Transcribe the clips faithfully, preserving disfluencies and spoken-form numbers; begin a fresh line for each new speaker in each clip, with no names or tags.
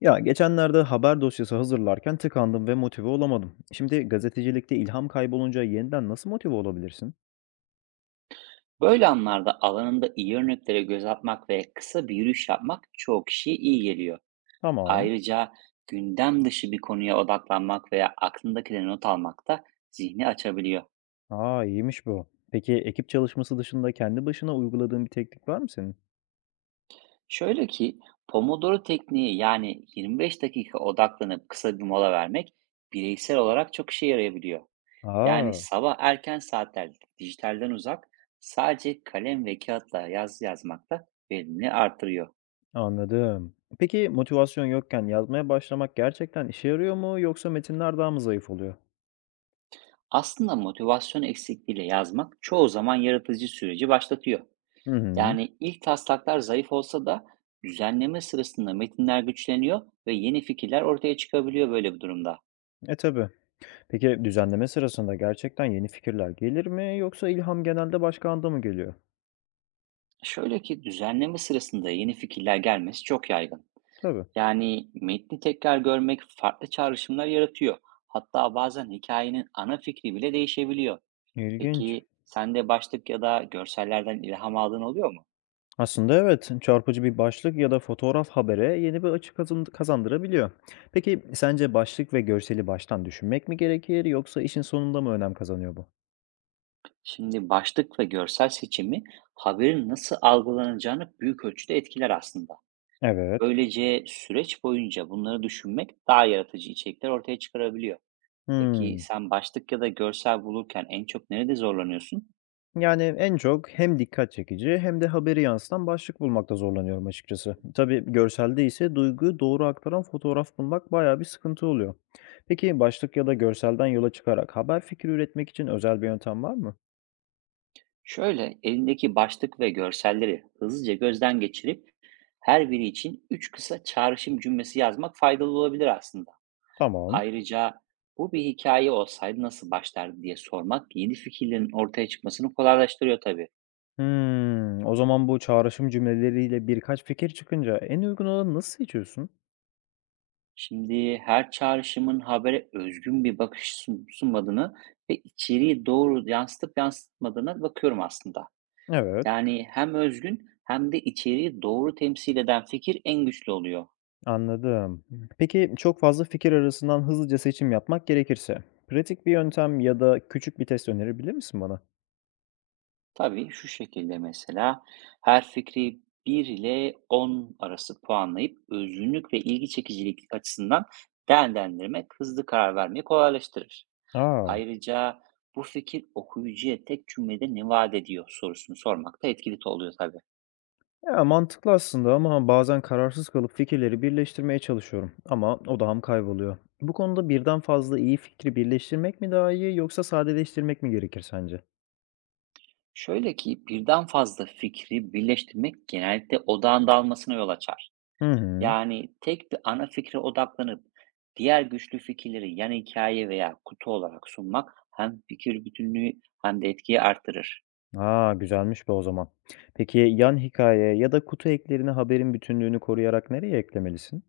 Ya, geçenlerde haber dosyası hazırlarken tıkandım ve motive olamadım. Şimdi gazetecilikte ilham kaybolunca yeniden nasıl motive olabilirsin?
Böyle anlarda alanında iyi örneklere göz atmak ve kısa bir yürüyüş yapmak çoğu kişiye iyi geliyor.
Tamam.
Ayrıca gündem dışı bir konuya odaklanmak veya aklındakileri not almak da zihni açabiliyor.
Aa, iyiymiş bu. Peki ekip çalışması dışında kendi başına uyguladığın bir teknik var mı senin?
Şöyle ki Pomodoro tekniği, yani yirmi beş dakika odaklanıp kısa bir mola vermek, bireysel olarak çok işe yarayabiliyor. Yani
Aa,
sabah erken saatlerde dijitalden uzak, sadece kalem ve kağıtla yaz yazmak da verimini artırıyor.
anladım. Peki motivasyon yokken yazmaya başlamak gerçekten işe yarıyor mu yoksa metinler daha mı zayıf oluyor?
Aslında motivasyon eksikliğiyle yazmak çoğu zaman yaratıcı süreci başlatıyor.
Hı hı.
Yani ilk taslaklar zayıf olsa da, düzenleme sırasında metinler güçleniyor ve yeni fikirler ortaya çıkabiliyor böyle bir durumda.
E, tabii. Peki düzenleme sırasında gerçekten yeni fikirler gelir mi yoksa ilham genelde başka anda mı geliyor?
Şöyle ki, düzenleme sırasında yeni fikirler gelmesi çok yaygın.
Tabii.
Yani metni tekrar görmek farklı çağrışımlar yaratıyor. Hatta bazen hikayenin ana fikri bile değişebiliyor.
İlginç.
Peki sen de başlık ya da görsellerden ilham aldığın oluyor mu?
Aslında evet, çarpıcı bir başlık ya da fotoğraf habere yeni bir açı kazan- kazandırabiliyor. Peki sence başlık ve görseli baştan düşünmek mi gerekir yoksa işin sonunda mı önem kazanıyor bu?
Şimdi başlık ve görsel seçimi, haberin nasıl algılanacağını büyük ölçüde etkiler aslında.
Evet.
Böylece süreç boyunca bunları düşünmek daha yaratıcı içerikler ortaya çıkarabiliyor. Peki
Hmm.
sen başlık ya da görsel bulurken en çok nerede zorlanıyorsun?
Yani en çok hem dikkat çekici hem de haberi yansıtan başlık bulmakta zorlanıyorum açıkçası. Tabii görselde ise duyguyu doğru aktaran fotoğraf bulmak bayağı bir sıkıntı oluyor. Peki başlık ya da görselden yola çıkarak haber fikri üretmek için özel bir yöntem var mı?
Şöyle, elindeki başlık ve görselleri hızlıca gözden geçirip her biri için üç kısa çağrışım cümlesi yazmak faydalı olabilir aslında.
Tamam.
Ayrıca, bu bir hikaye olsaydı nasıl başlardı diye sormak yeni fikirlerin ortaya çıkmasını kolaylaştırıyor tabii.
Hımm. O zaman bu çağrışım cümleleriyle birkaç fikir çıkınca en uygun olanı nasıl seçiyorsun?
Şimdi her çağrışımın habere özgün bir bakış sun- sunmadığını ve içeriği doğru yansıtıp yansıtmadığına bakıyorum aslında.
Evet.
Yani hem özgün hem de içeriği doğru temsil eden fikir en güçlü oluyor.
Anladım. Peki çok fazla fikir arasından hızlıca seçim yapmak gerekirse pratik bir yöntem ya da küçük bir test önerebilir misin bana?
Tabii, şu şekilde mesela: her fikri bir ile on arası puanlayıp özgünlük ve ilgi çekicilik açısından değerlendirmek hızlı karar vermeyi kolaylaştırır.
Aa.
Ayrıca, bu fikir okuyucuya tek cümlede ne vaat ediyor sorusunu sormak da etkili oluyor tabii.
Ya, mantıklı aslında ama bazen kararsız kalıp fikirleri birleştirmeye çalışıyorum ama odağım kayboluyor. Bu konuda birden fazla iyi fikri birleştirmek mi daha iyi yoksa sadeleştirmek mi gerekir sence?
Şöyle ki, birden fazla fikri birleştirmek genellikle odağın dağılmasına yol açar.
Hı hı.
Yani tek bir ana fikre odaklanıp diğer güçlü fikirleri yan hikaye veya kutu olarak sunmak hem fikir bütünlüğü hem de etkiyi artırır.
A, güzelmiş be o zaman. Peki, yan hikaye ya da kutu eklerine haberin bütünlüğünü koruyarak nereye eklemelisin?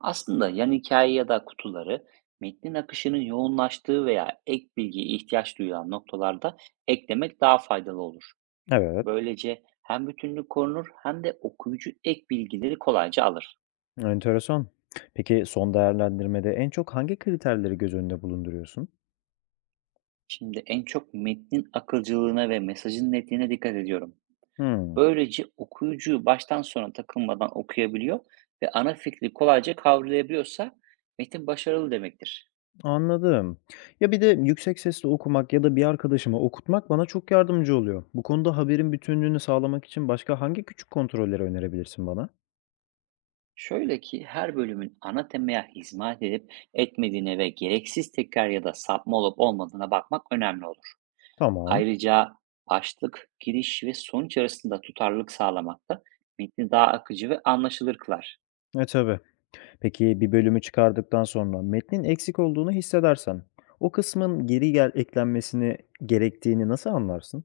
Aslında yan hikaye ya da kutuları, metnin akışının yoğunlaştığı veya ek bilgiye ihtiyaç duyulan noktalarda eklemek daha faydalı olur.
Evet.
Böylece hem bütünlük korunur hem de okuyucu ek bilgileri kolayca alır.
Enteresan. Peki, son değerlendirmede en çok hangi kriterleri göz önünde bulunduruyorsun?
Şimdi en çok metnin akılcılığına ve mesajın netliğine dikkat ediyorum.
Hımm,
Böylece okuyucuyu baştan sona takılmadan okuyabiliyor ve ana fikri kolayca kavrayabiliyorsa metin başarılı demektir.
anladım. Ya, bir de yüksek sesle okumak ya da bir arkadaşıma okutmak bana çok yardımcı oluyor. Bu konuda haberin bütünlüğünü sağlamak için başka hangi küçük kontrolleri önerebilirsin bana?
Şöyle ki, her bölümün ana temaya hizmet edip etmediğine ve gereksiz tekrar ya da sapma olup olmadığına bakmak önemli olur.
Tamam.
Ayrıca, başlık, giriş ve sonuç arasında tutarlılık sağlamak da metni daha akıcı ve anlaşılır kılar.
E, tabii. Peki bir bölümü çıkardıktan sonra metnin eksik olduğunu hissedersen o kısmın geri gel eklenmesini gerektiğini nasıl anlarsın?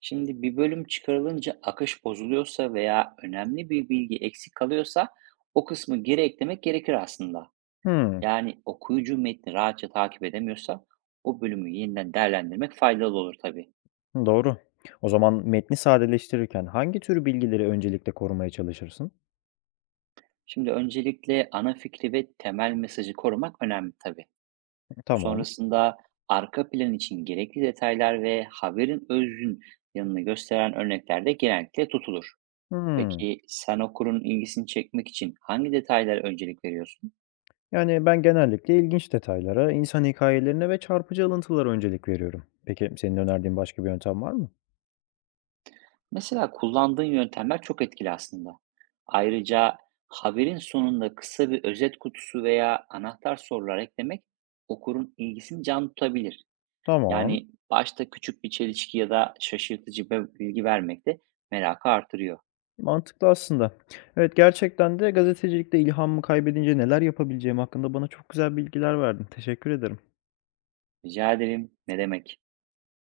Şimdi, bir bölüm çıkarılınca akış bozuluyorsa veya önemli bir bilgi eksik kalıyorsa, o kısmı geri eklemek gerekir aslında.
Hımm,
Yani okuyucu metni rahatça takip edemiyorsa o bölümü yeniden değerlendirmek faydalı olur tabii.
doğru. O zaman metni sadeleştirirken hangi tür bilgileri öncelikle korumaya çalışırsın?
Şimdi öncelikle ana fikri ve temel mesajı korumak önemli tabii.
Tamam.
Sonrasında, arka plan için gerekli detaylar ve haberin özgün yanını gösteren örnekler de genellikle tutulur.
Hımm.
Peki sen okurun ilgisini çekmek için hangi detaylara öncelik veriyorsun?
Yani ben genellikle ilginç detaylara, insan hikayelerine ve çarpıcı alıntılara öncelik veriyorum. Peki senin önerdiğin başka bir yöntem var mı?
Mesela kullandığın yöntemler çok etkili aslında. Ayrıca, haberin sonunda kısa bir özet kutusu veya anahtar sorular eklemek okurun ilgisini can tutabilir.
Tamam.
Yani başta küçük bir çelişki ya da şaşırtıcı bir bilgi vermek de merakı artırıyor.
Mantıklı aslında. Evet, gerçekten de gazetecilikte ilhamımı kaybedince neler yapabileceğim hakkında bana çok güzel bilgiler verdin. Teşekkür ederim.
Rica ederim. Ne demek?